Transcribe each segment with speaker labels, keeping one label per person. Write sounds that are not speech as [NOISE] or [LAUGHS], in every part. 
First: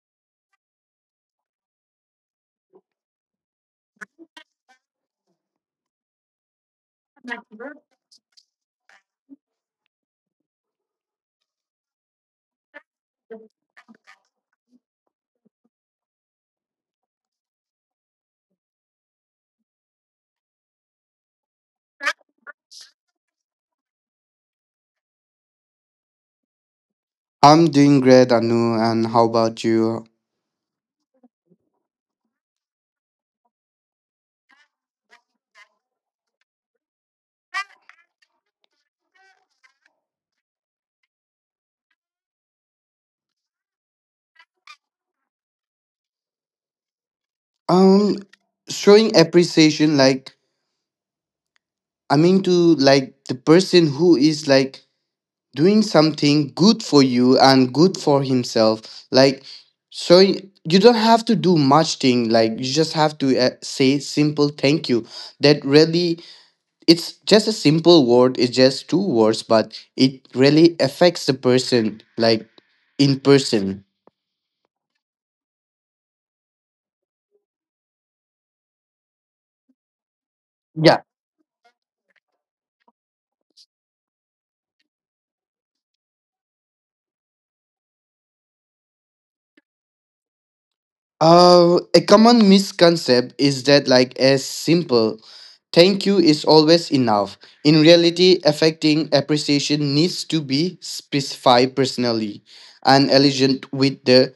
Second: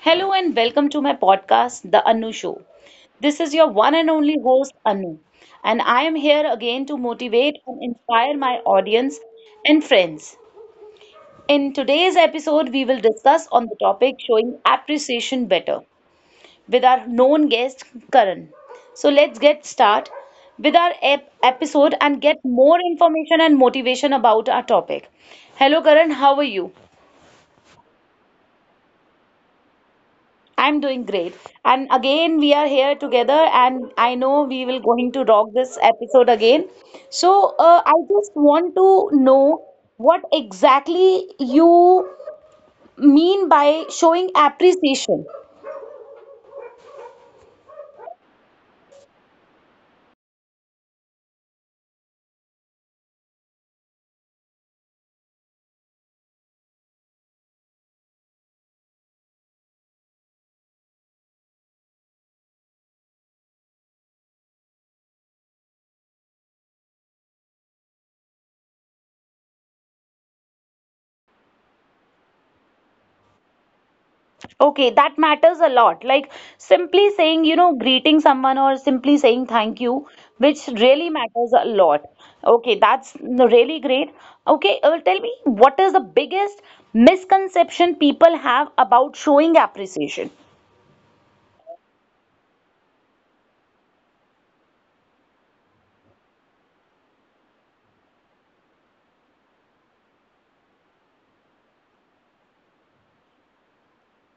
Speaker 1: Hello and welcome to my podcast, The Anu Show. This is your one and only host, Anu, and I am here again to motivate and inspire my audience and friends. In today's episode, we will discuss on the topic showing appreciation better with our known guest, Karan. So let's get start with our episode and get more information and motivation about our topic. Hello, Karan, how are you?
Speaker 2: I'm doing great, Anu, and how about you?
Speaker 1: I'm doing great. And again, we are here together, and I know we will going to rock this episode again. So, I just want to know what exactly you mean by showing appreciation.
Speaker 2: Um, Showing appreciation, like I mean to like the person who is like doing something good for you and good for himself. Like, so you don't have to do much thing. Like you just have to say simple thank you. That really, it's just a simple word. It's just two words, but it really affects the person, like in person.
Speaker 1: Okay, that matters a lot. Like simply saying, you know, greeting someone or simply saying thank you, which
Speaker 2: Yeah.
Speaker 1: really matters a lot. Okay, that's really great. Okay, tell me, what is the biggest misconception people have about showing appreciation?
Speaker 2: A common misconception is that like a simple thank you is always enough. In reality, affecting appreciation needs to be specified personally and elegant with the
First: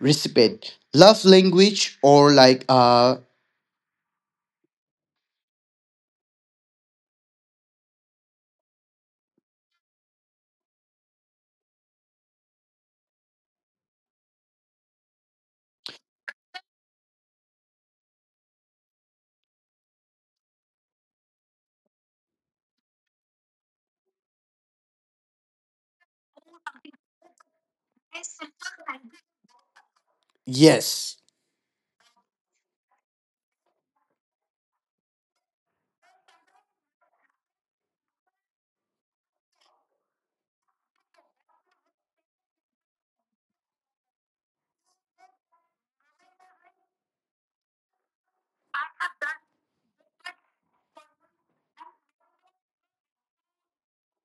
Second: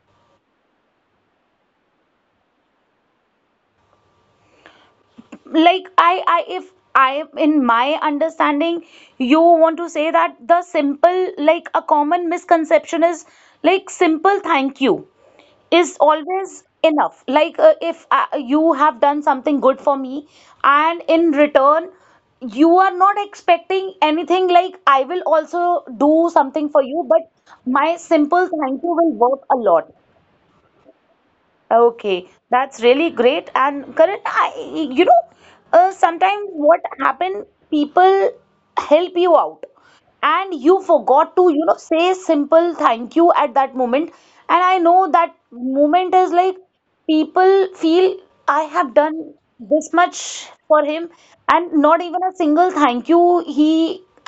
Speaker 2: recipient. Love language or like
Speaker 1: Like if I, in my understanding, you want to say that the simple, like a common misconception is like simple thank you is always enough. Like if you have done something good for me, and in return, you are not expecting anything like I will also do something for you, but my simple thank you will work a lot.
Speaker 2: yes.
Speaker 1: Okay, that's really great. And current, I, you know, sometimes what happen, people help you out and you forgot to, you know, say simple thank you at that moment, and I know that moment is like people feel I have done this much for him, and not even a single thank you he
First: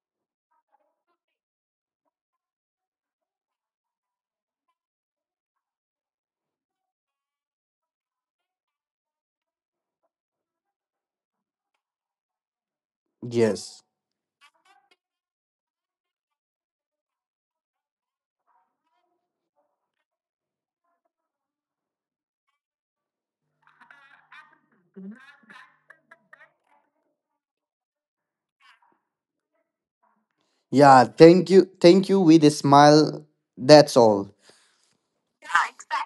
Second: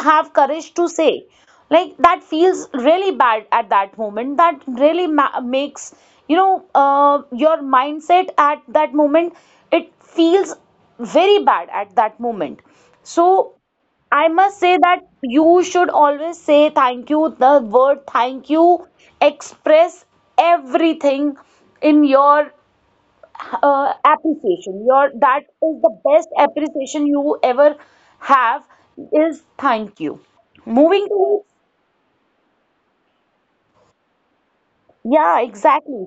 Speaker 1: have courage to say, like that feels really bad at that moment. That really makes, you know, your mindset at that moment, it feels very bad at that moment. So
Speaker 2: Yes.
Speaker 1: I must say that you should always say thank you. The word thank you express everything in your appreciation. Your that is the best appreciation you ever have is thank you.
Speaker 2: Yeah,
Speaker 1: Moving towards.
Speaker 2: thank you. Thank you with a smile. That's all.
Speaker 1: Yeah, exactly.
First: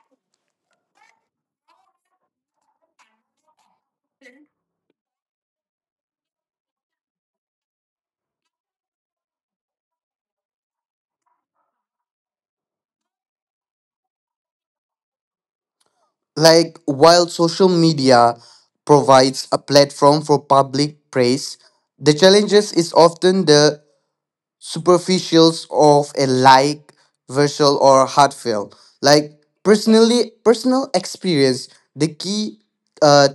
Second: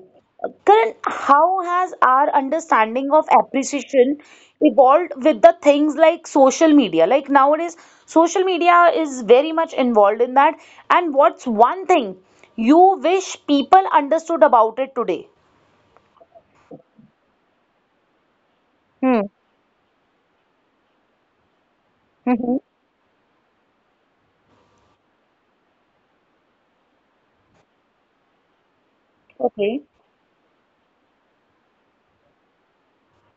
Speaker 1: Karan, how has our understanding of appreciation evolved with the things like social media? Like nowadays, social media is very much involved in that. And what's one thing you wish people understood about it today?
Speaker 2: Like, while social media
Speaker 1: Hmm.
Speaker 2: provides a platform for public praise, the
Speaker 1: Mm-hmm.
Speaker 2: challenges is often the superficials of a like virtual or heartfelt like
Speaker 1: Okay.
Speaker 2: personal experience, the key uh,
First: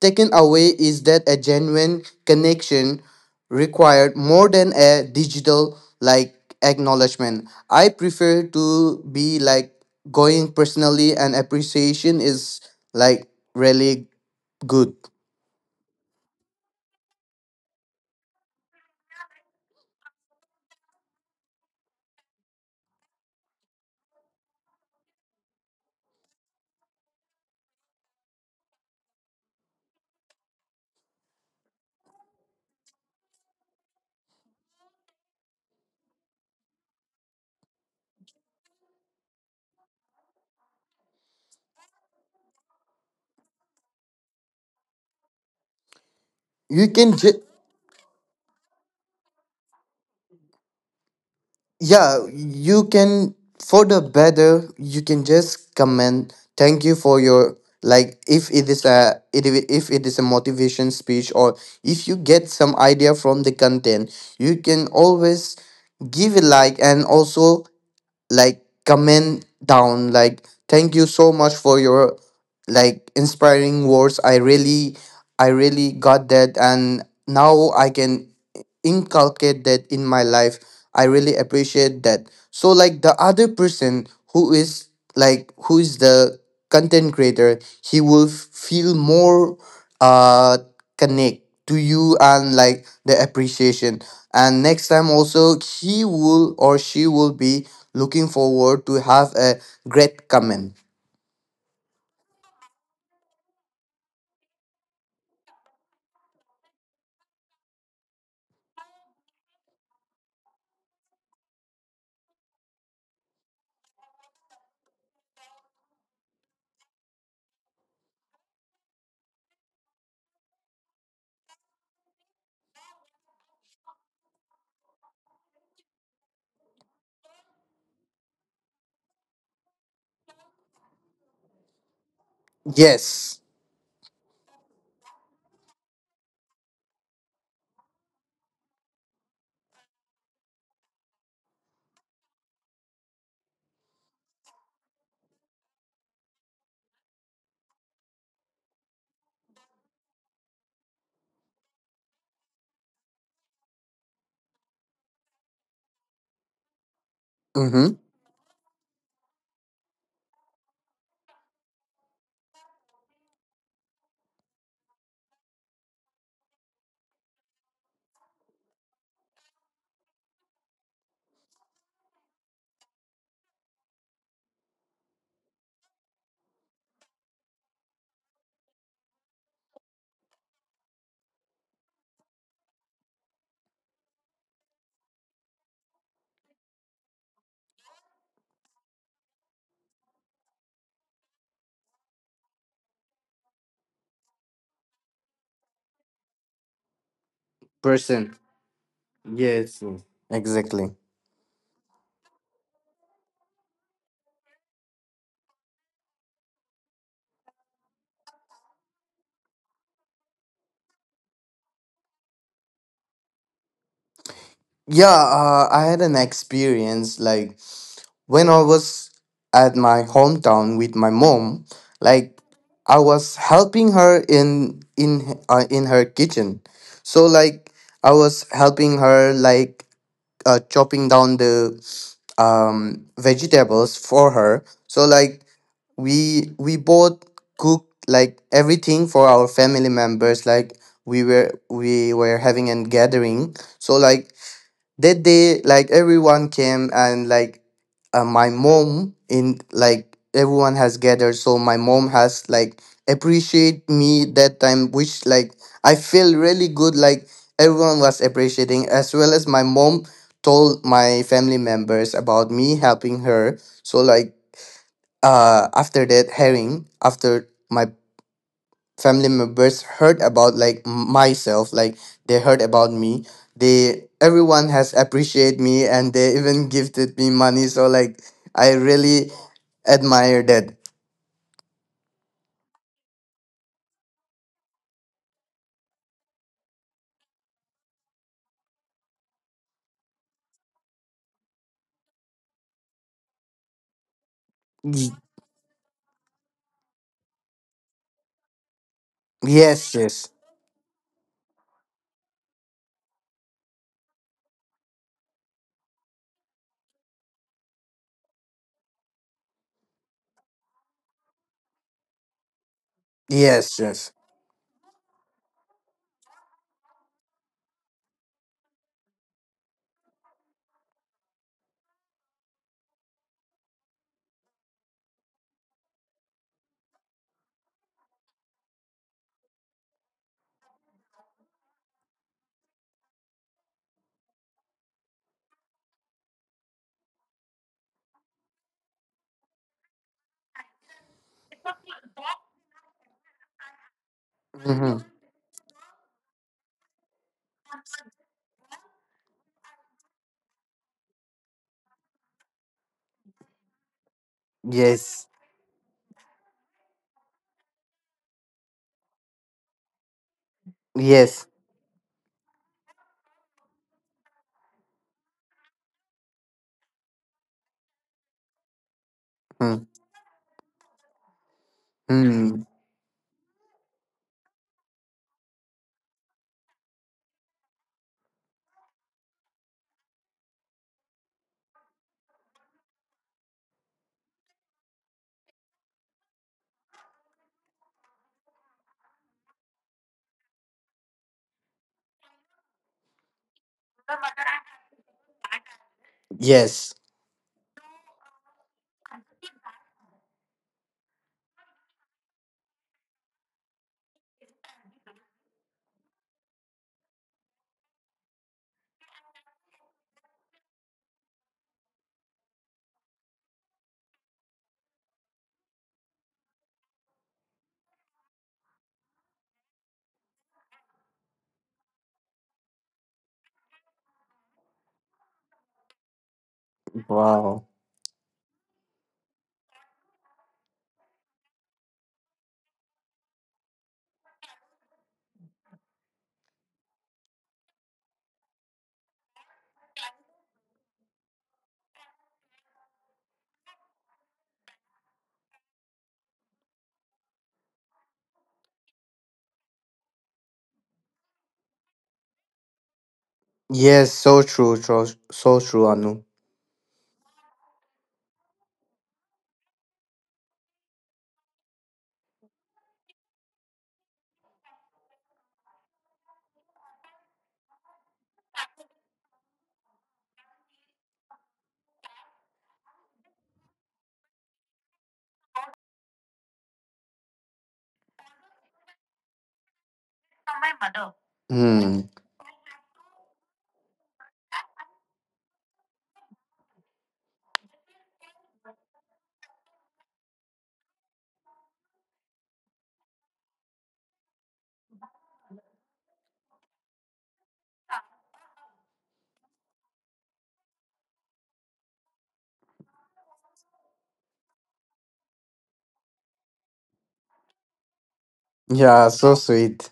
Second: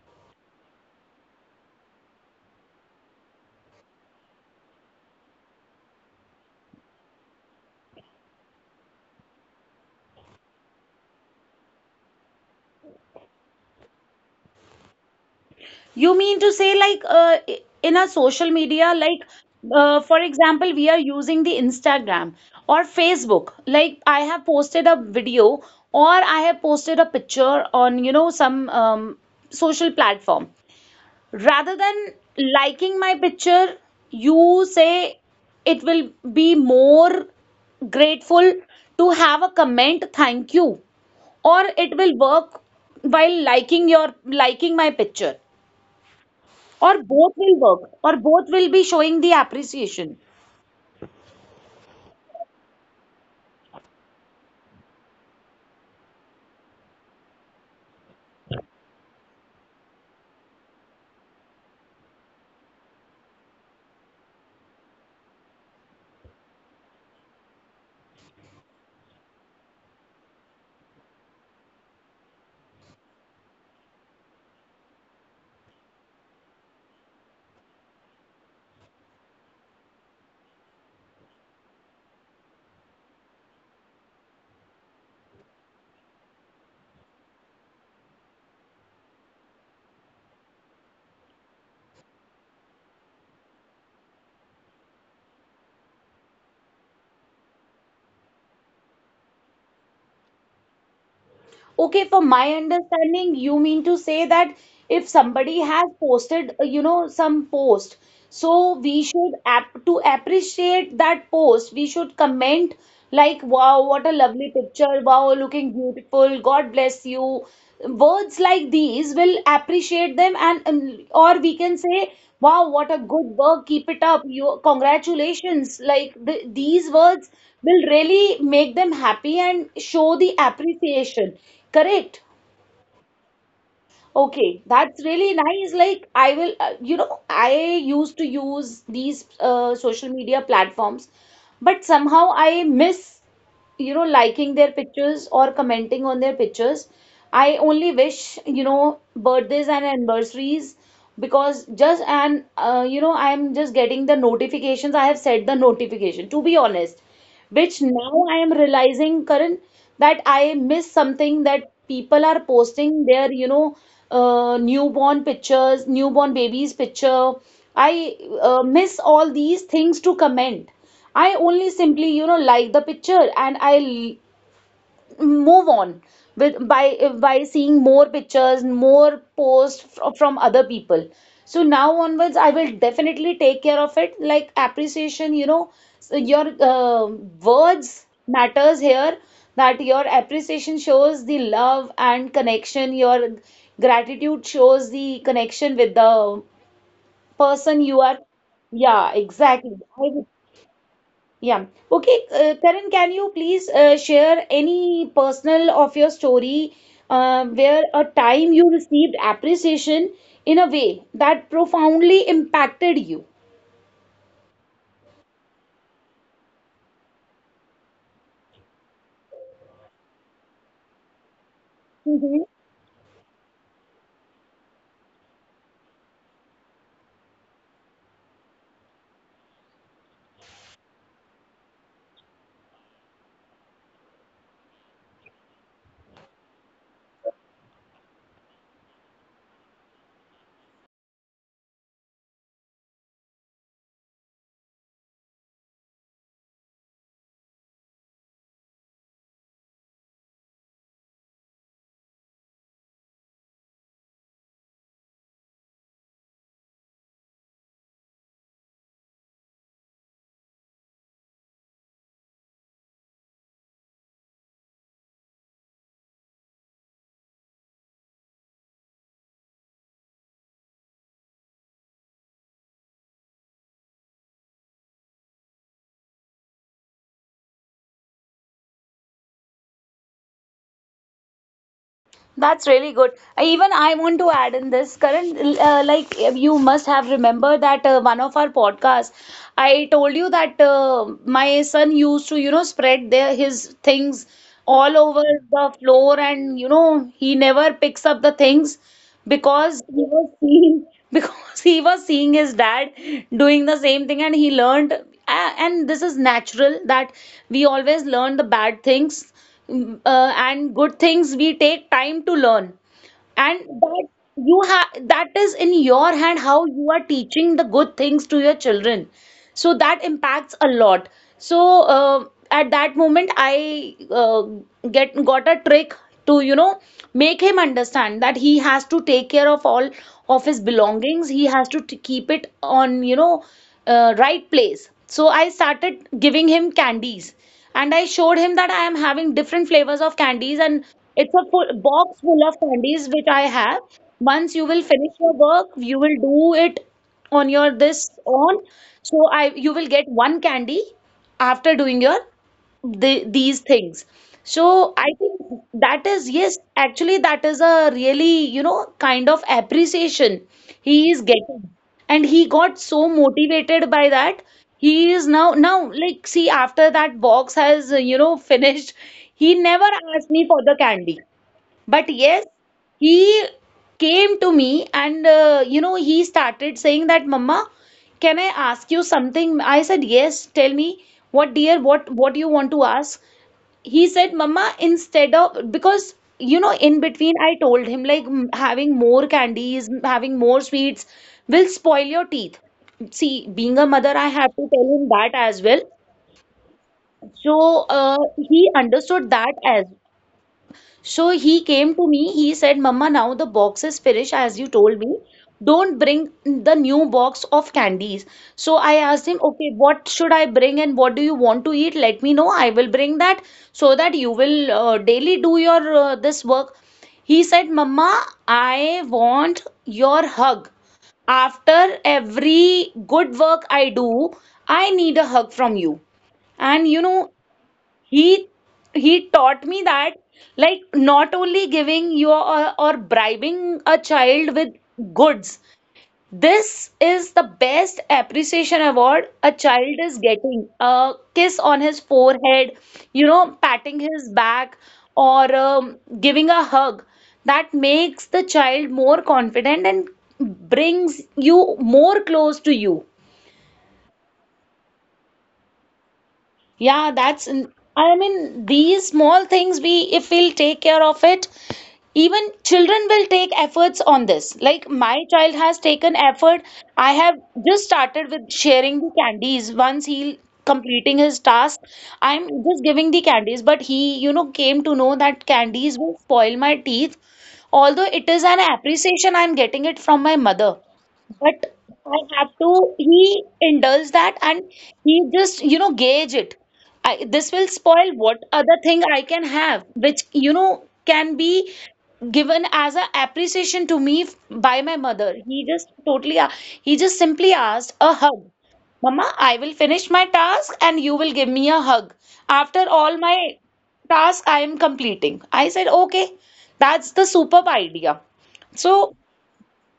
Speaker 2: taken away is that a genuine connection required more than a digital like acknowledgement. I prefer to be like going personally, and appreciation is like really good.
Speaker 1: You mean to say like in a social media, like for example, we are using the Instagram or Facebook. Like I have posted a video or I have posted a picture on, you know, some social platform. Rather than liking my picture, you say it will be more grateful to have a comment, thank you, or it will work while liking my picture,
Speaker 2: you
Speaker 1: or
Speaker 2: can
Speaker 1: both
Speaker 2: ju-
Speaker 1: will work, or both will be showing the appreciation.
Speaker 2: yeah, you can, for the better you can just comment thank you for your, like, if it is a if it is a motivation speech or if you get some idea from the content, you can always give a like and also like comment down like thank you so much for your like inspiring words. I really got that and now I can inculcate that in my life. I really appreciate that. So like the other person who is like who is the content creator, he will feel more uh connect to you and like the appreciation, and next time also he will or she will be looking forward to have a great comment.
Speaker 1: Okay, from my understanding, you mean to say that if somebody has posted, you know, some post, so we should appreciate that post. We should comment like, wow, what a lovely picture, wow, looking beautiful, God bless you. Words like these will appreciate them, and or we can say, wow, what a good work, keep it up, you congratulations. Like these words will really make them happy and show the appreciation. Correct.
Speaker 2: Yes.
Speaker 1: Okay, that's really nice. Like, I will, you know, I used to use these social media platforms, but somehow I miss, you know, liking their pictures or commenting on their pictures. I only wish, you know, birthdays and anniversaries because just and you know, I'm just getting the notifications. I have set the notification, to be honest, which
Speaker 2: Mm-hmm.
Speaker 1: now I am realizing, Karan, that I miss something that people are posting their, you know, newborn pictures, newborn babies picture. I miss all these things to comment. I only simply, you know, like the picture and move on with by seeing more pictures, more posts from other people. So now onwards, I will definitely take care of it. Like appreciation, you know, so your words matters here. That your appreciation shows the love and connection. Your gratitude shows the connection with the person you are.
Speaker 2: Person.
Speaker 1: Yeah, exactly.
Speaker 2: Yes.
Speaker 1: I
Speaker 2: Exactly.
Speaker 1: yeah. Okay, Karan, can you please share any personal of your story, where a time you received appreciation in a way that profoundly impacted you?
Speaker 2: Yeah, I had an experience like when I was at my hometown with my mom. Like
Speaker 1: Mhm.
Speaker 2: I was helping her in her kitchen. So like I was helping her, like chopping down the vegetables for her. So like we both cooked like everything for our family members. Like we were having a gathering. So like that day like everyone came, and like my mom, in like everyone has gathered, so my mom has like appreciate me that time, which like I feel really good. Like everyone was appreciating, as well as my mom told my family members about me helping her. So like after that hearing, after my family members heard about like myself, like they heard about me, they, everyone has appreciated me, and they even [LAUGHS] gifted me money. So like I really admire that.
Speaker 1: That's really good. Even I want to add in this, Karan, like you must have remembered that one of our podcasts, I told you that my son used to, you know, his things all
Speaker 2: Y-
Speaker 1: over the floor and, you know, he never picks up the things, because
Speaker 2: yes.
Speaker 1: he was
Speaker 2: Yes.
Speaker 1: seeing [LAUGHS] because he was seeing his dad doing the same thing, and he learned and this is natural that we always learn the bad things. And good things we take time to learn.
Speaker 2: Yes.
Speaker 1: And that
Speaker 2: Yes.
Speaker 1: you have, that is in your hand, how you are teaching the good things to your children, so that impacts a lot. So at that moment I get got a trick to, you know, make him understand that he has to take care of all of his belongings. He has to keep it on, you know, right place. So I started giving him candies, and I showed him that I am having different flavors of candies, and it's a full box full of candies which I have. Once you will
Speaker 2: Hmm.
Speaker 1: finish your work, you will do it on your this on, so I you will get one candy after doing your these things. So I
Speaker 2: Yes.
Speaker 1: think that is, yes, actually, that is a really, you know, kind of appreciation he is
Speaker 2: Yes.
Speaker 1: getting, and he got so motivated by that. He is now, like, see, after that box has you know, finished, he never asked me for the candy. But yes,
Speaker 2: Mm-hmm.
Speaker 1: he came to me and, you know, he started saying that, Mama, can I ask you something? I said, yes. Tell me what, dear, what you want to ask? He said, Mama, instead of, because you know, in between I told him like, having more candies, having more sweets will spoil your teeth. See, being a mother, I have to tell him that as well.
Speaker 2: Yes.
Speaker 1: So he understood that as well. So he came to me, he said, Mama, now the box is finished, as you told me. Don't bring the new box of candies. So I asked him, okay, what should I bring and what do you want to eat? Let me know. I will bring that, so that you will daily do your this work. He said, Mama, I want your hug. After every good work I do, I need a hug from you. And you know,
Speaker 2: Wow.
Speaker 1: he he taught me that, like, not only giving your or, bribing a child with goods. This is the best appreciation award. A child is getting a kiss on his forehead, you know, patting his back, or giving a hug, that makes the child more confident and brings you more close to you.
Speaker 2: Yes, so true. So true, Anu.
Speaker 1: Yeah, that's, I mean, these small things we, if we'll take care of it, even children will take efforts on this. Like my child has taken effort. I have just started with sharing the candies. Once he completing his task, I'm just giving the candies. But he, you know, came to know that candies will spoil my teeth. Although it is an appreciation, I'm getting it from my mother. But
Speaker 2: Hmm.
Speaker 1: I have to, he indulge that, and he just, you know, gauge it. I, this will spoil, what other thing I can have, which you know can be given as a appreciation to me by my mother. He just he just simply asked a hug. Mama, I will finish my task and you will give me a hug. After all my task I am completing. I said, okay, that's the superb idea. So
Speaker 2: Yeah, so sweet.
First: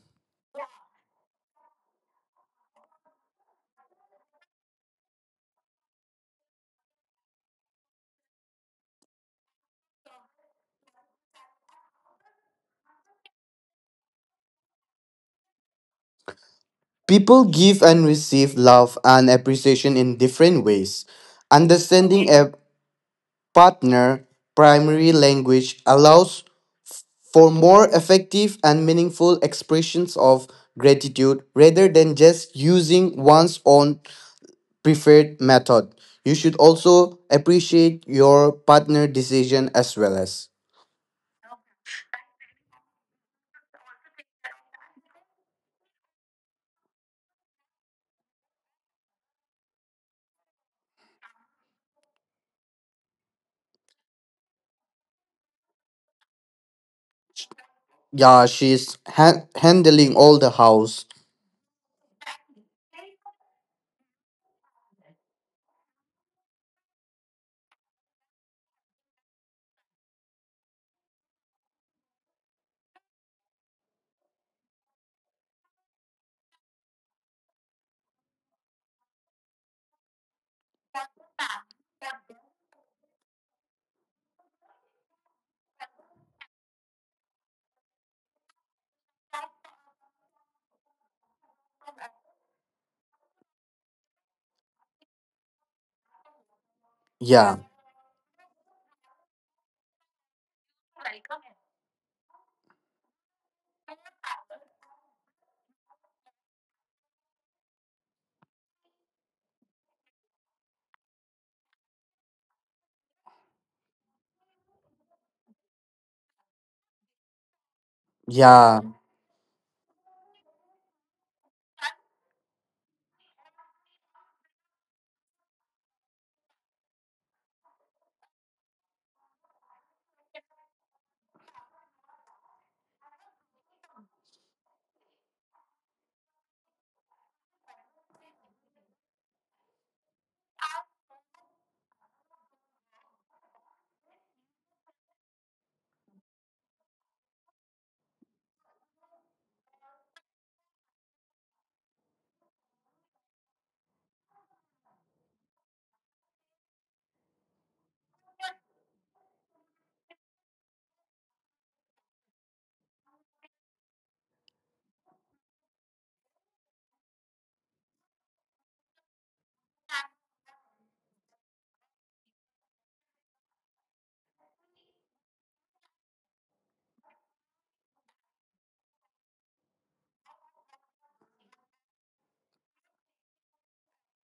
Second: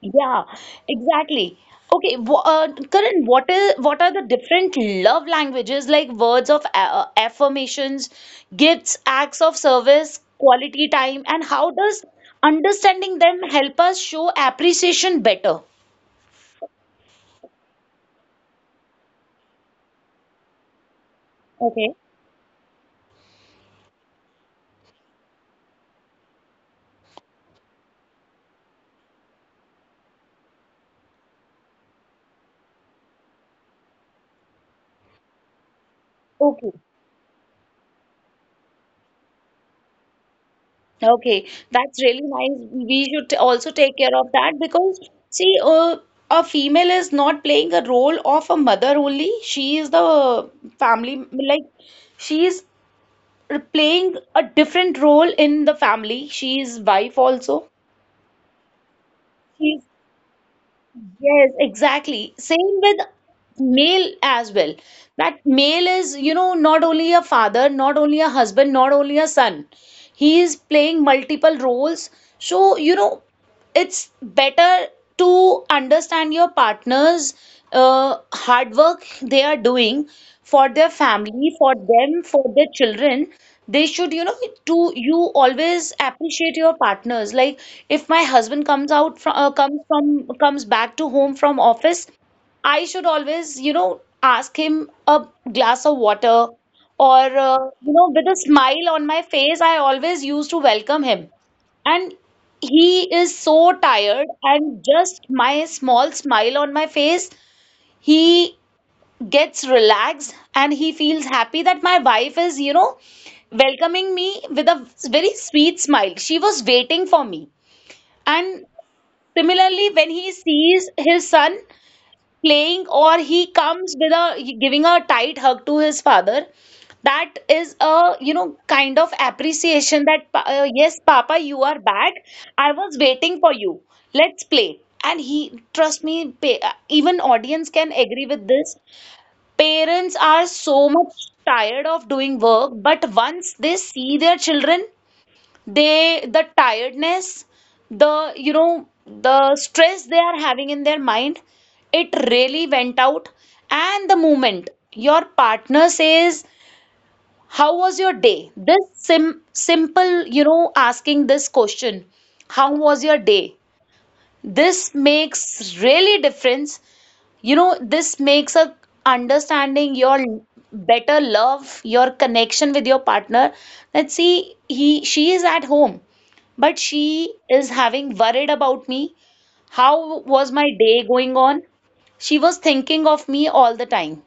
Speaker 1: yeah, exactly. Okay, Karan, what are the different love languages like words of affirmations, gifts, acts of service, quality time, and how does understanding them help us show appreciation better?
Speaker 2: People give and receive love and appreciation in different ways.
Speaker 1: Okay,
Speaker 2: Understanding a partner primary language allows f- for more effective and meaningful expressions of gratitude rather than just using one's own preferred method. You should
Speaker 1: okay,
Speaker 2: also appreciate your partner decision as well as.
Speaker 1: okay. That's really nice. We should also take care of that, because see, a female is not playing a role of a mother only. She is the family, like she is playing a different role in the family. She is wife also.
Speaker 2: Yeah, she's
Speaker 1: She's,
Speaker 2: handling all the house.
Speaker 1: yes, exactly. Same with male as well. That male is, you know, not only a father, not only a husband, not only a son. He is playing multiple roles. So, you know, it's better to understand your partner's hard work they are doing for their family, for them, for their children. They should, you know, to you always appreciate your partners. Like if my husband comes out from comes from comes back to home from office, I should always, ask him a glass of water or
Speaker 2: Yeah.
Speaker 1: with a smile on my face, I always used to welcome him. And he is so tired, and just my small smile on my face, he gets relaxed and he feels happy that my wife is, welcoming me with a very sweet smile. She was waiting for me. And
Speaker 2: Yeah.
Speaker 1: similarly, when he sees his son, playing or he comes with a giving a tight hug to his father, that is a, you know, kind of appreciation that yes, papa, you are back, I was waiting for you, let's play. And he, trust me, even audience can agree with this. Parents are so much tired of doing work, but once they see their children, the tiredness, the, you know, the stress they are having in their mind, it really went out. And the moment your partner says, how was your day, this simple, you know, asking this question, how was your day, this makes really difference. You know, this makes a understanding your better love, your connection with your partner. Let's see, he she is at home, but she is having worried about me. How was my day going on? She was thinking of me all the time.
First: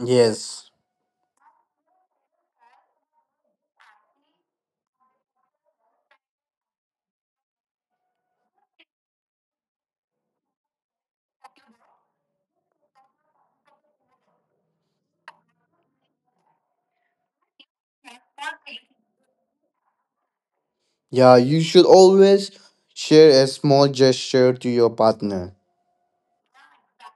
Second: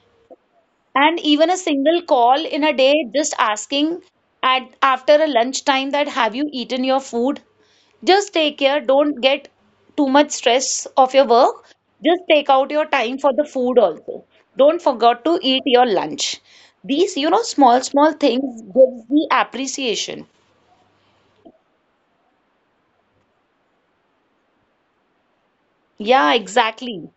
Speaker 2: Yes.
Speaker 1: And even a single call in a day, just asking at after a lunchtime, that have you eaten your food? Just take care. Don't get too much stress of your work. Just take out your time for the food also. Don't forget to eat your lunch. These, you know, small, small things gives the appreciation.
Speaker 2: Yeah, you should always share a small gesture to your partner.
Speaker 1: Yeah, exactly.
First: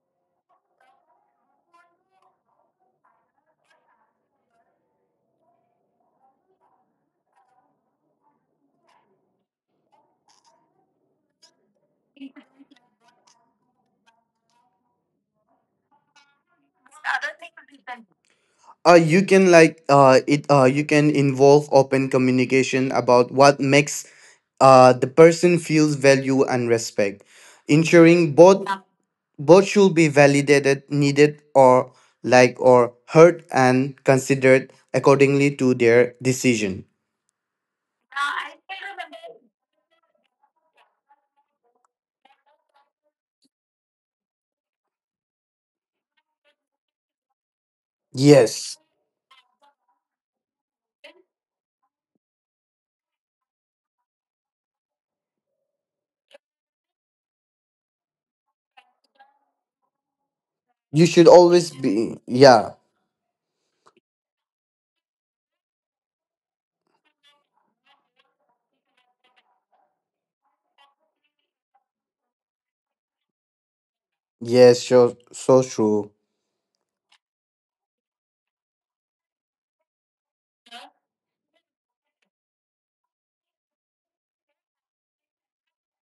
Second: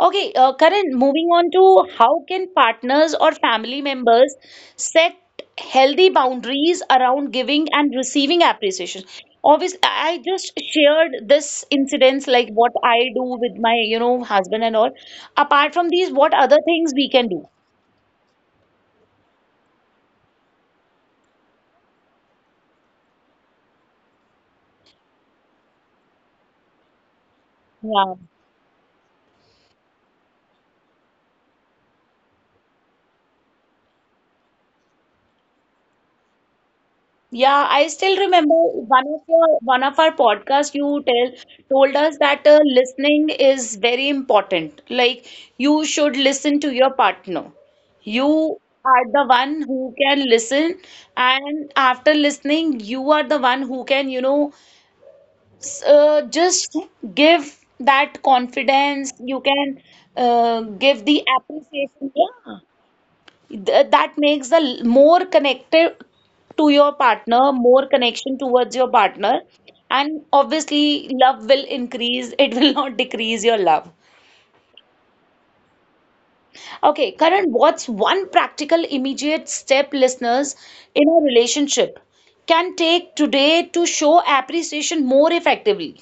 Speaker 1: Okay, Karan, moving on to how can partners or family members set healthy boundaries around giving and receiving appreciation? Obviously, I just shared this incidents like what I do with my, you know, husband and all. Apart from these, what other things we can do?
Speaker 2: You can involve open communication about what makes the person feels value and respect,
Speaker 1: Yeah.
Speaker 2: ensuring both should be validated, needed, or like or heard and considered accordingly to their decision.
Speaker 1: Yeah, I still remember one of our podcasts you tell told us that listening is very important. Like you should listen to your partner. You
Speaker 2: Yes,
Speaker 1: are the one who can listen, and after listening, you are the one who can, you know, just give that confidence. You can give
Speaker 2: you
Speaker 1: the
Speaker 2: should always
Speaker 1: appreciation.
Speaker 2: be.
Speaker 1: Yeah.
Speaker 2: Yeah,
Speaker 1: That makes more connected to your partner, more connection towards your partner, and obviously love will increase, it will [LAUGHS] not decrease your love.
Speaker 2: yes, sure, so true.
Speaker 1: Okay, Karan, what's one practical immediate step listeners in a relationship can take today to show appreciation more effectively?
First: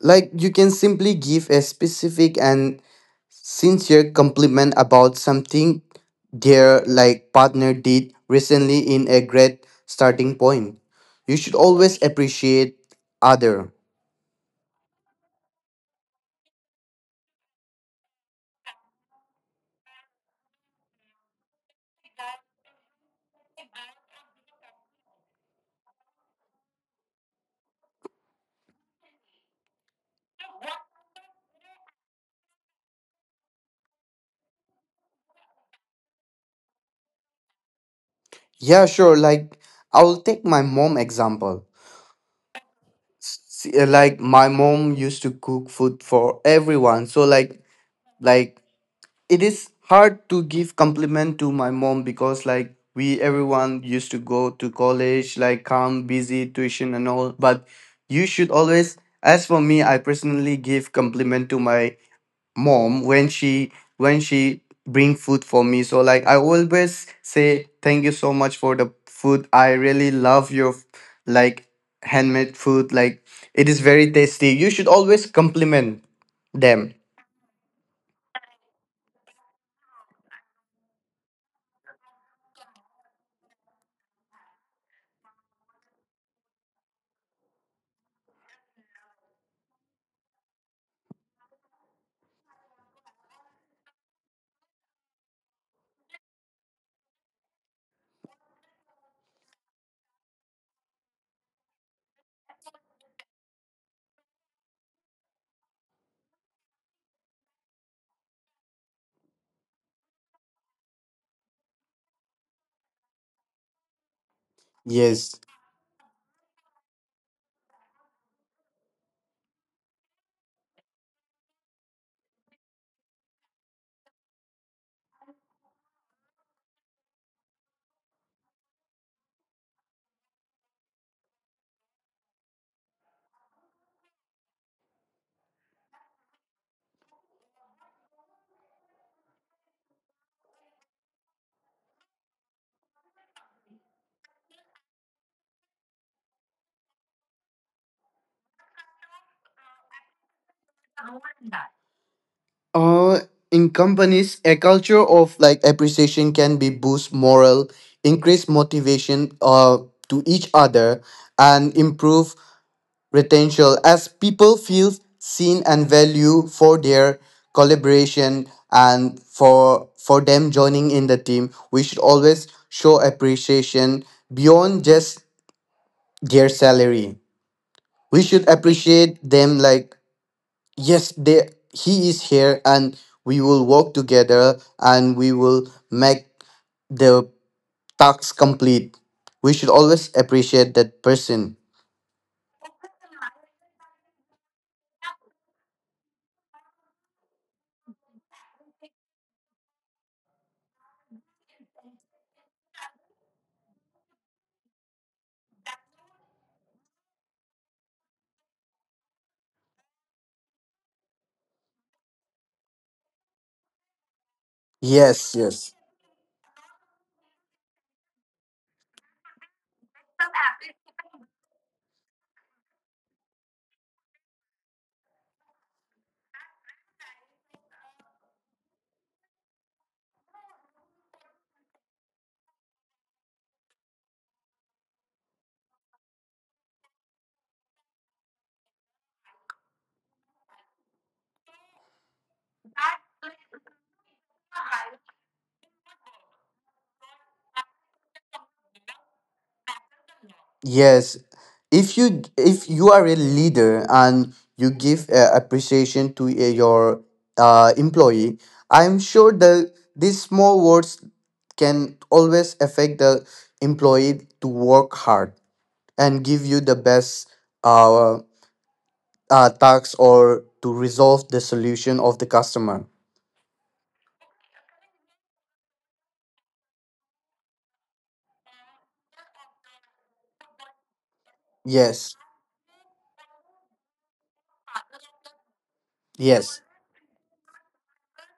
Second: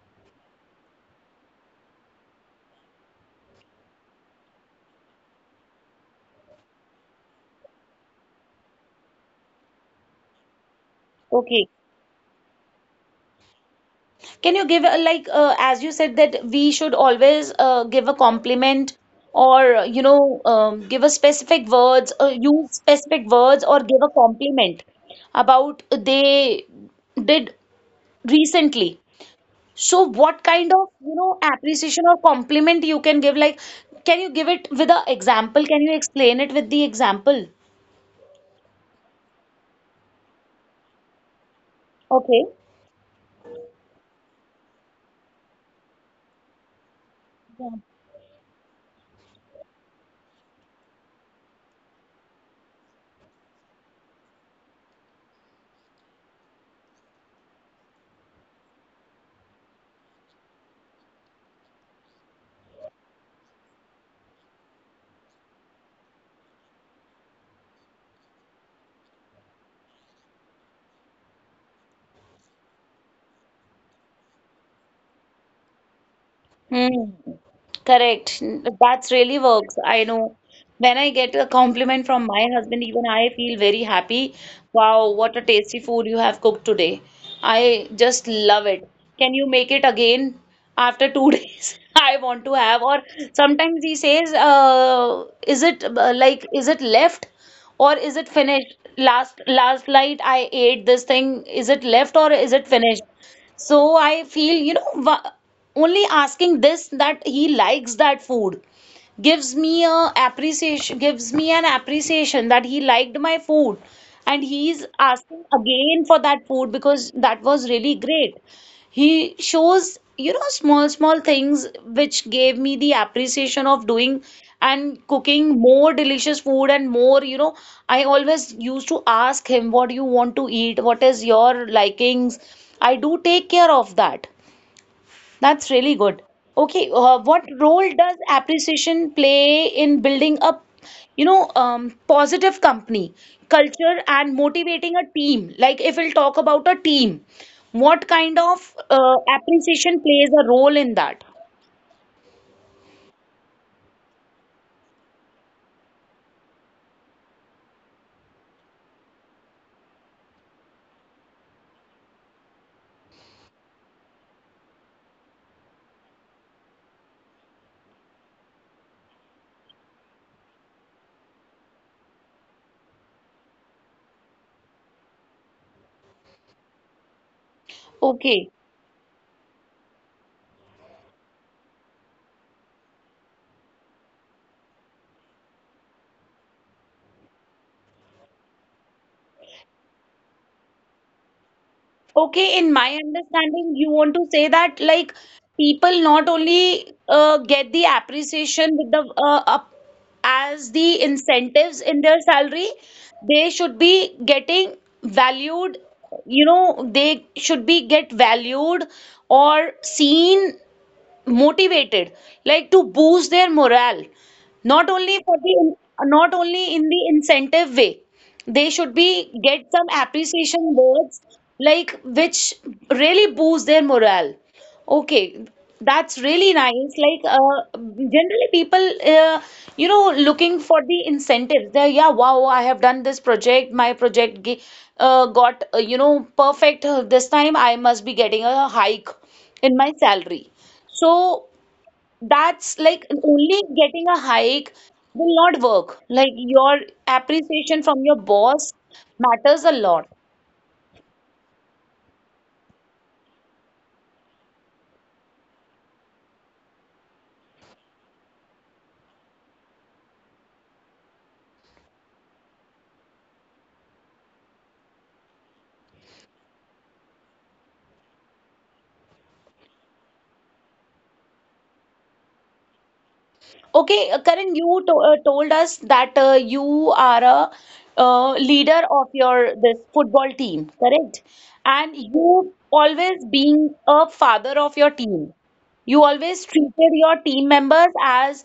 Speaker 2: Like, you can simply give a specific and sincere compliment about something their like partner did recently in a great starting point. You should
Speaker 1: Okay,
Speaker 2: always appreciate other.
Speaker 1: can you give a like as you said that we should always give a compliment or you know give a specific words or use specific words or give a compliment about they did recently. So what kind of, you know, appreciation or compliment you can give, like can you give it with an example? Can you explain it with the example?
Speaker 2: Yeah, sure. Like, I'll take my mom example.
Speaker 1: Okay.
Speaker 2: Like, my mom used to cook food for everyone, so like it is hard to give compliment to my mom because like we, everyone used to go to college, like come busy tuition and all, but you should always, as for me I personally give compliment to my mom when she bring food for me. So like I always say thank you so much for the food. I really love your, like, handmade food. Like, it is very tasty. You should always compliment them.
Speaker 1: Hmm. Correct. That's really works. I know. When I get a compliment from my husband, even I feel very happy. Wow, what a tasty food you have cooked today. I just love it. Can you make it again after two [LAUGHS] days? I want to have. Or sometimes he says, is it like, is it left or is it finished? Last night I ate this thing. Is it left or is it finished? So I feel, you know, only asking this that he likes that food gives me a appreciation, gives me an appreciation that he liked my food, and he's
Speaker 2: Yes.
Speaker 1: asking again for that food because that was really great. He shows, you know, small, small things which gave me the appreciation of doing and cooking more delicious food and more, you know, I always used to ask him, what do you want to eat, what is your likings. I do take care of that. That's really good. Okay, what role does appreciation play in building a, you know, positive company culture and motivating a team? Like if we'll talk about a team, what kind of appreciation plays a role in that?
Speaker 2: uh in companies, a culture of like appreciation can be boost morale, increase motivation to each other, and improve retention as people feel seen and value for their collaboration, and for them joining in the team we should always show appreciation beyond just their salary. We should
Speaker 1: Okay.
Speaker 2: appreciate them, like, yes, there he is here and we will work together and we will make the task complete. We should always appreciate that person.
Speaker 1: Okay, in my understanding, you want to say that like people not only get the appreciation with the up as the incentives in their salary, they should be getting valued, you know, they should be get valued or seen, motivated, like to boost their morale, not only for
Speaker 2: Yes.
Speaker 1: the,
Speaker 2: Yes.
Speaker 1: not only in the incentive way, they should be get some appreciation words, like which really boost their morale. Okay, that's really nice. Like generally people you know looking for the incentives, they, yeah, wow, I have done this project, my project got you know, perfect, this time I must be getting a hike in my salary. So that's like only getting a hike will not work. Like your appreciation from your boss matters a lot.
Speaker 2: Yes, if you are a leader and you give appreciation to your employee, I'm sure that these small words can always affect the employee to work hard and give you the best uh, tax, or to resolve the solution of the customer.
Speaker 1: Okay, Karan, you to told us that you are a leader of your this football team, correct? And
Speaker 2: Yes,
Speaker 1: you always being a father of your team. You always
Speaker 2: yes,
Speaker 1: treated your team members as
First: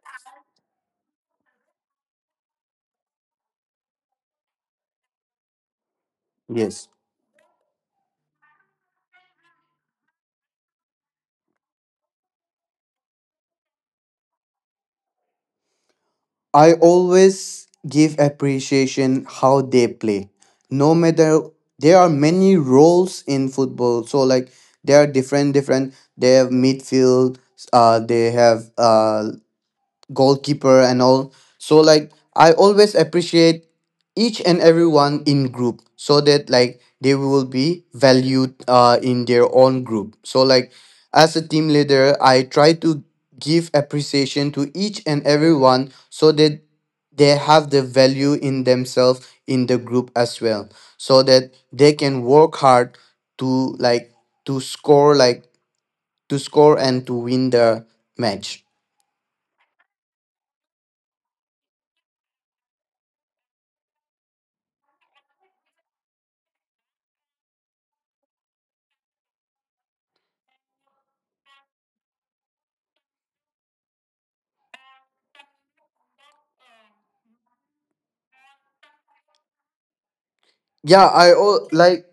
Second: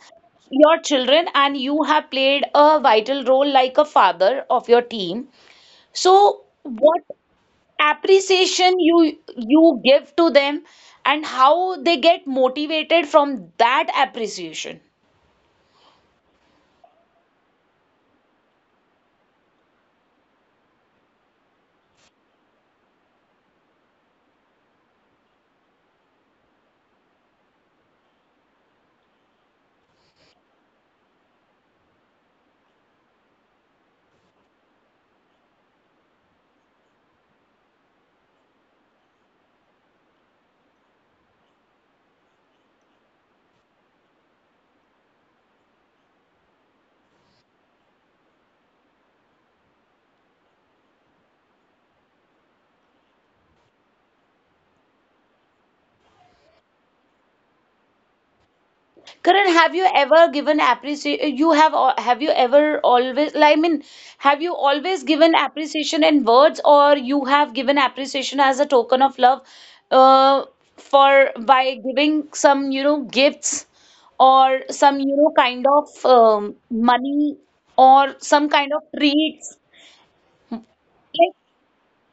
Speaker 1: your children, and you have played a vital role like a father of your team. So,
Speaker 2: yes.
Speaker 1: what appreciation you give to them, and how they get motivated from that appreciation.
Speaker 2: I always give appreciation how they play. No matter, there are many roles in football, so like, there are different different. They have midfield. They have goalkeeper and all. So like I always appreciate each and everyone in group so that like they will be valued in their own group. So like, as a team leader I try to give appreciation to each and everyone so that they have the value in themselves in the group as well, so that they can work hard, to like, to score, like, to score and to win the match.
Speaker 1: Karan, have you ever given appreciation? You have have you ever always? Like, I mean, have you always given appreciation in words, or you have given appreciation as a token of love, uh, for by giving some, you know, gifts or some, you know, kind of money or some kind of treats?
Speaker 2: Yeah, I
Speaker 1: Like,
Speaker 2: all like,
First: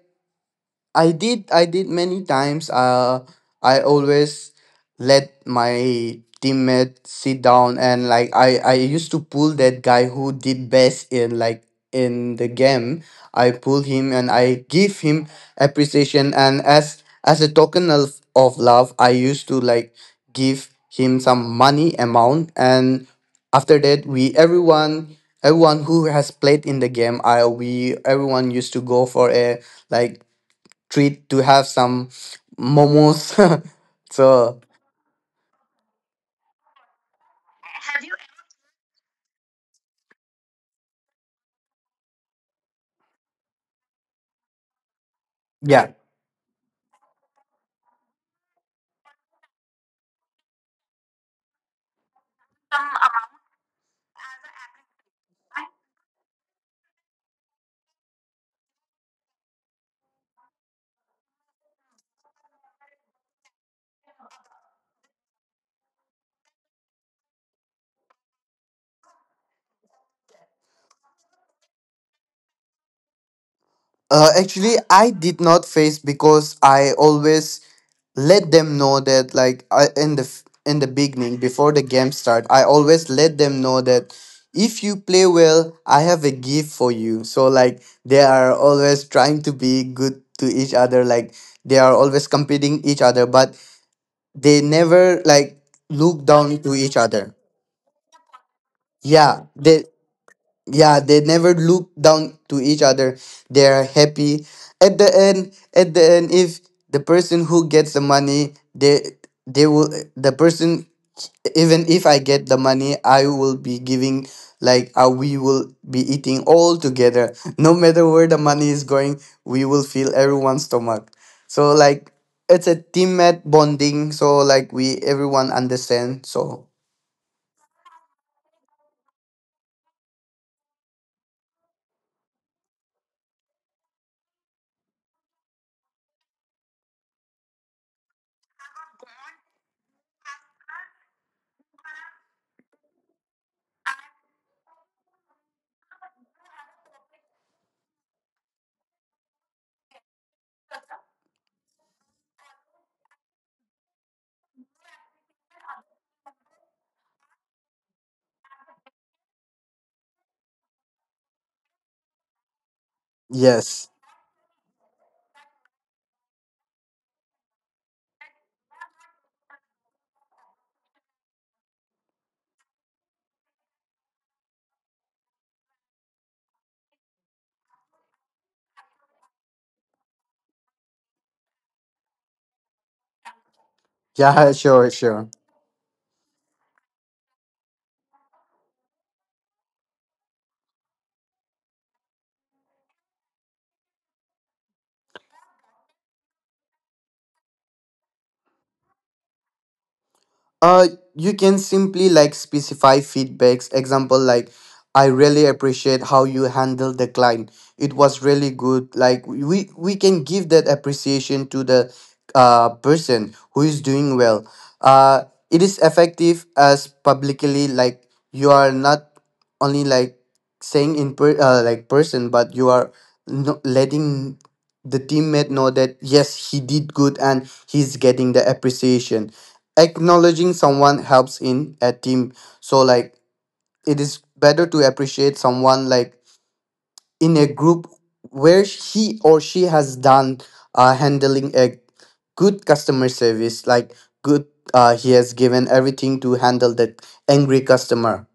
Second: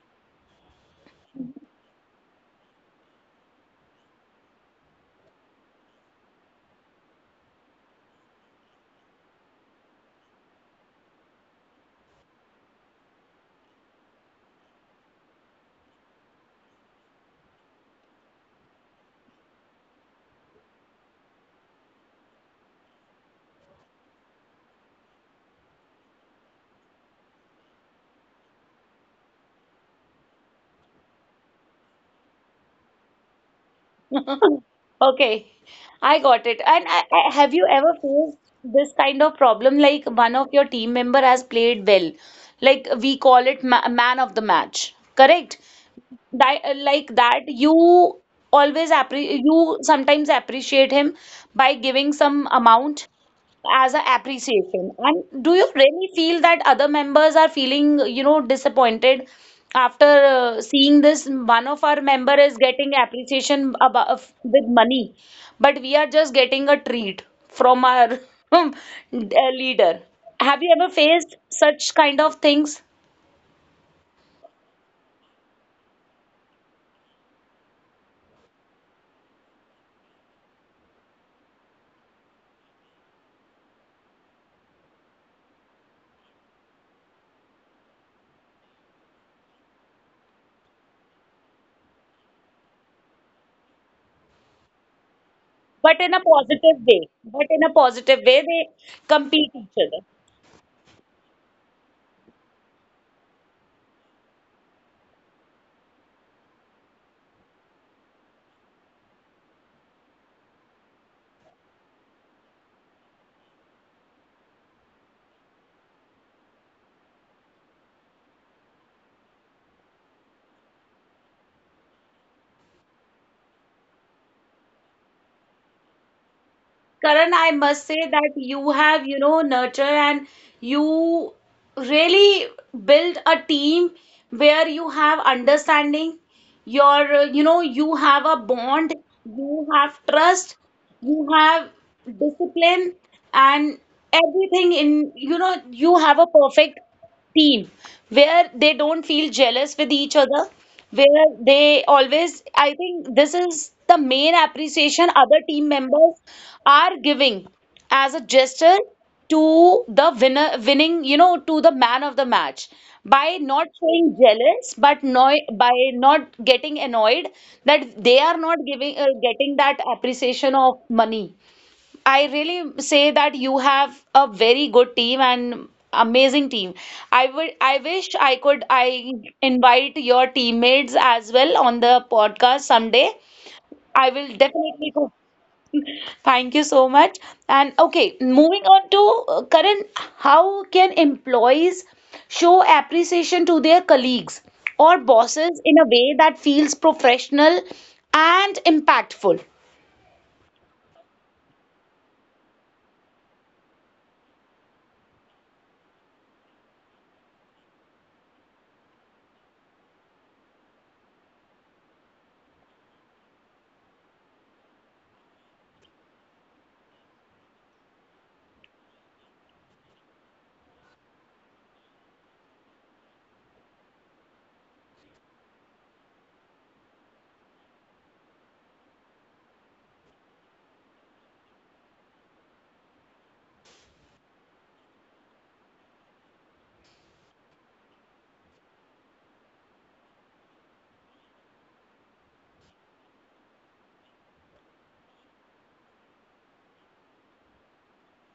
Speaker 2: I did, many times. I always let my teammate sit down, and like I used to pull that guy who did best in like in the game. I pull him and I give him appreciation, and as a token of love, I used to like give him some money amount, and after that we, everyone, who has played in the game, I, we everyone used to go for a, like, treat to have some momos. [LAUGHS]
Speaker 1: [LAUGHS]
Speaker 2: So,
Speaker 1: okay, I got it. And have you ever faced this kind of problem? Like one of your team member has played well, like we call it, ma, man of the match, correct?
Speaker 2: yeah,
Speaker 1: That like that you always appre you sometimes appreciate him by giving some amount as a appreciation. And do you really feel that other members are feeling, you know, disappointed after seeing this one of our member is getting appreciation above with money, but we are just getting a treat from our [LAUGHS] leader? Have you ever faced such kind of things?
Speaker 2: actually, I did not face, because I always let them know that like I, in the in the beginning before the game start, I always let them know that if you play well, I have a gift for you. So like, they are always trying to be good to each other. Like they are always competing each other, but they never like
Speaker 1: But in a
Speaker 2: look down
Speaker 1: positive
Speaker 2: to each
Speaker 1: way.
Speaker 2: other.
Speaker 1: But in a positive way, they
Speaker 2: Yeah,
Speaker 1: compete each
Speaker 2: they
Speaker 1: other.
Speaker 2: yeah, they never look down to each other. They are happy at the end. At the end, if the person who gets the money, they will, the person, even if I get the money, I will be giving, like, we will be eating all together, no matter where the money is going. We will fill everyone's stomach. So like, it's a teammate bonding. So like we, everyone understand. So,
Speaker 1: Karan, I must say that you have, you know, nurture and you really build a team where you have understanding, your, you know, you have a bond, you have trust, you have discipline, and everything in, you know, you have a perfect team, where they don't feel jealous with each other, where they always, I think this is the main appreciation other team members are giving as a gesture to the winner, winning, you know, to the man of the match. By not
Speaker 2: yes.
Speaker 1: showing jealous, but no, by not getting annoyed that they are not giving getting that appreciation of money. I really say that you have a very good team and amazing team. I would I wish I could I invite your teammates as well on the podcast someday. I will
Speaker 2: Yeah, sure,
Speaker 1: definitely go.
Speaker 2: sure.
Speaker 1: Thank you so much. And okay, moving on to Karan, how can employees show appreciation to their colleagues or bosses in a way that feels professional and impactful?
Speaker 2: Uh, you can simply like specify feedbacks. Example like, I really appreciate how you handled the client. It was really good. Like we can give that appreciation to the person who is doing well. Uh, it is effective as publicly, like you are not only like saying in per like person, but you are letting the teammate know that yes, he did good and he's getting the appreciation, acknowledging someone helps in a team. So like, it is better to appreciate someone like in a group where he or she has done handling a good customer service, like good, he has given everything to handle that angry customer.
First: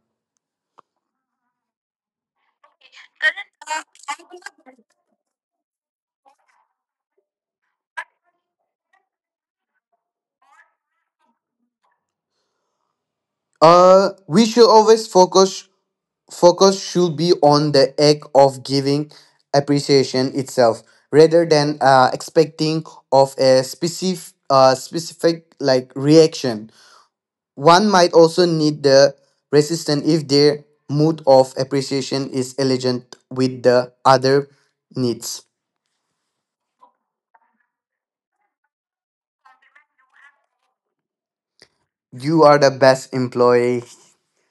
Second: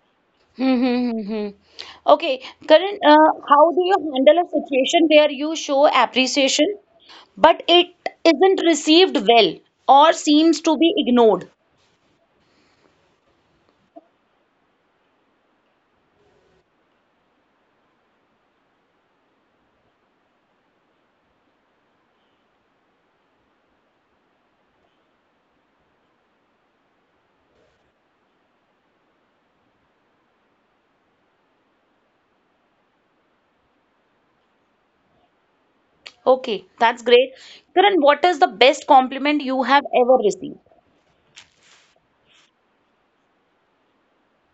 Speaker 1: Mm-hmm. Mm-hmm. Okay, Karan, how do you handle a situation where you show appreciation, but it isn't received well or seems to be ignored?
Speaker 2: We should always focus. Focus should be on the act of giving appreciation itself, rather than expecting of a specific like reaction. One might also need the resistance if their mood of appreciation is elegant with the other needs.
Speaker 1: Okay, that's great. Karan, what is the best compliment you have ever received?
Speaker 2: You are the best employee.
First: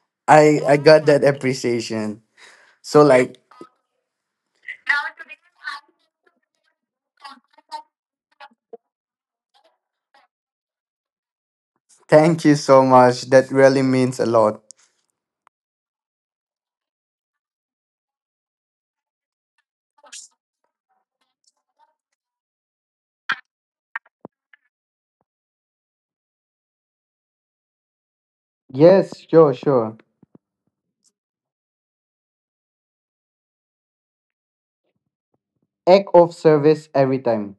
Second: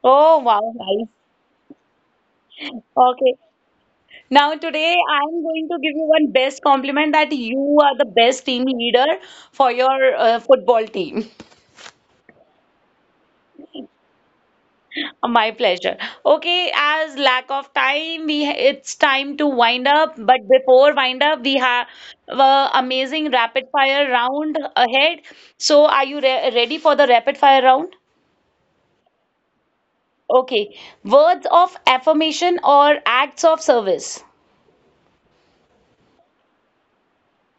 Speaker 1: Oh,
Speaker 2: I
Speaker 1: wow,
Speaker 2: I got
Speaker 1: nice.
Speaker 2: that appreciation. So
Speaker 1: Okay.
Speaker 2: like,
Speaker 1: Now, today I'm going to give you one best compliment that you are the best team leader for your football team.
Speaker 2: thank you so much. That really means a lot.
Speaker 1: My pleasure. Okay, as lack of time, we it's time to wind up. But before wind up, we have amazing rapid fire round ahead. So, are you re ready for the rapid fire round?
Speaker 2: Yes, sure, sure.
Speaker 1: Okay. Words of affirmation or acts of service.
Speaker 2: Act of service every time.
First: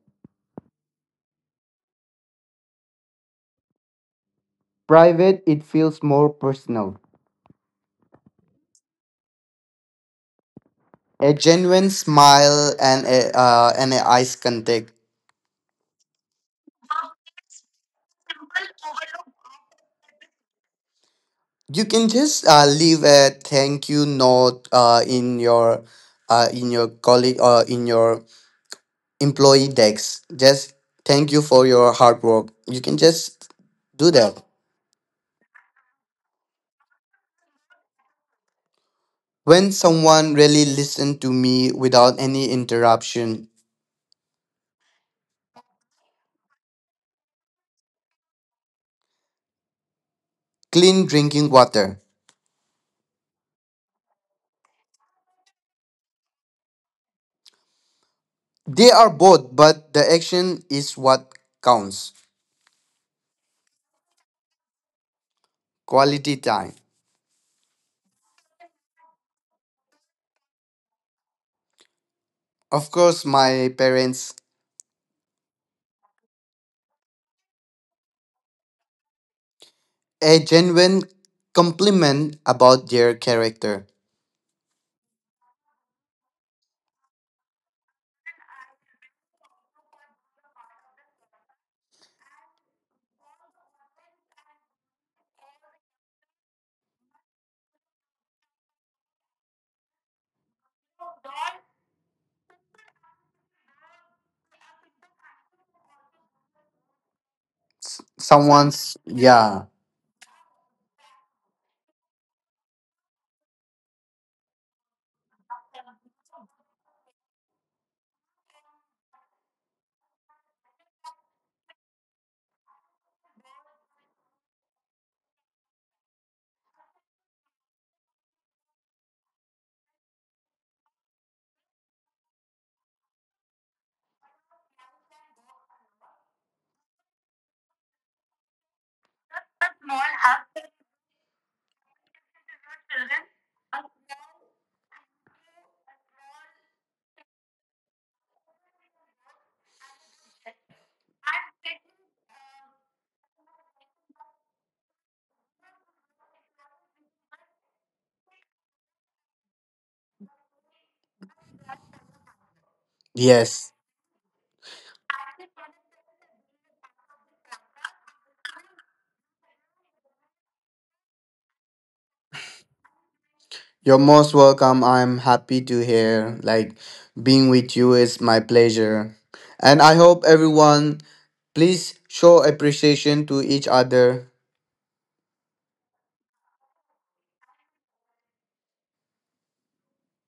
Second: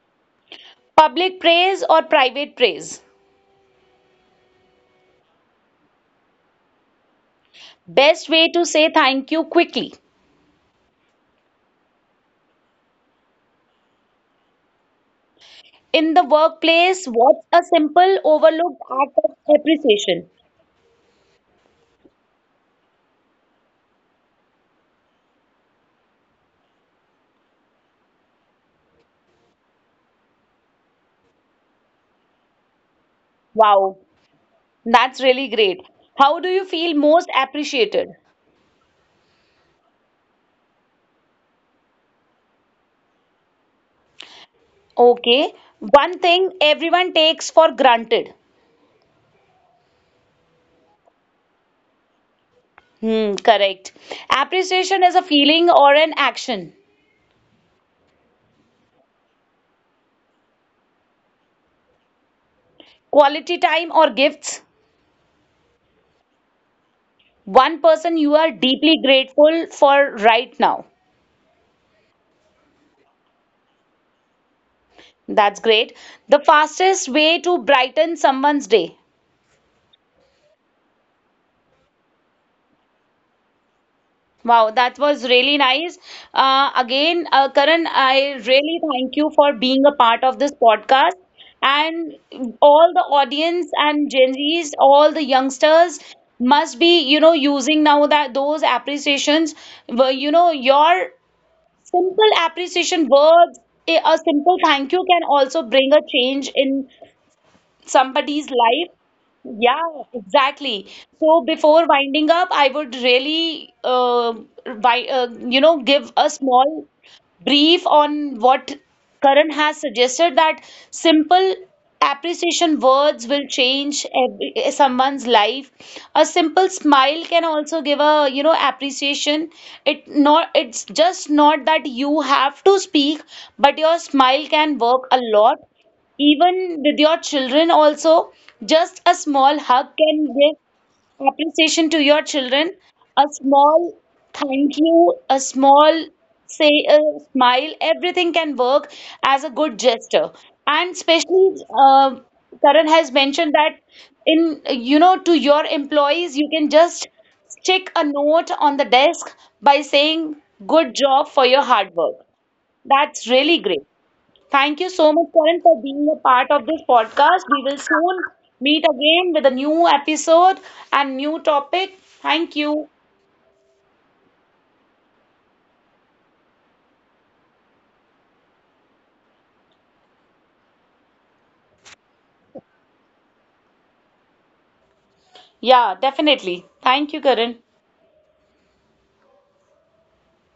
Speaker 1: Public praise or private praise.
Speaker 2: Private, it feels more personal.
Speaker 1: Best way to say thank you quickly.
Speaker 2: A genuine smile and a eyes contact.
Speaker 1: In the workplace, what's a simple overlooked act of appreciation?
Speaker 2: You can just leave a thank you note in your colleague or in your employee decks. Just thank you for your hard work. You can just
Speaker 1: Wow.
Speaker 2: do that.
Speaker 1: That's really great. How do you feel most appreciated?
Speaker 2: When someone really listened to me without any interruption,
Speaker 1: Okay, one thing everyone takes for granted.
Speaker 2: clean drinking water.
Speaker 1: Hmm, correct. Appreciation is a feeling or an action.
Speaker 2: They are both, but the action is what counts.
Speaker 1: Quality time or gifts.
Speaker 2: Quality time.
Speaker 1: One person you are deeply grateful for right now.
Speaker 2: Of course, my parents,
Speaker 1: That's great. The fastest way to brighten someone's day.
Speaker 2: a genuine compliment about their character.
Speaker 1: Wow, that was really nice. Again, Karan, I really thank you for being a part of this podcast. And all the audience and Gen Zs, all the youngsters must be, you know, using now that those appreciations were, you know, your simple appreciation words, a simple thank you can also bring a change in somebody's life.
Speaker 2: Someone's, yeah,
Speaker 1: Yeah, exactly. So before winding up, I would really, wi- uh, you know, give a small brief on what Karan has suggested, that simple appreciation words will change every, someone's life. A simple smile can also give a, you know, appreciation. It's just not that you have to speak, but your smile can work a lot. Even with your children, also, just a small hug can give appreciation to your children. A small thank you, a small say, a smile, everything can work as a good gesture. And especially, Karan has mentioned that in, you know, to your employees, you can just stick a note on the desk by saying, good job for your hard work. That's really great.
Speaker 2: yes.
Speaker 1: Thank you so much, Karan, for being a part of this podcast. We will soon meet again with a new episode and new topic. Thank you.
Speaker 2: You're most welcome. I'm happy to hear. Like, being with you is my pleasure. And I hope everyone, please show appreciation to each other.
Speaker 1: Yeah, definitely. Thank you, Karan.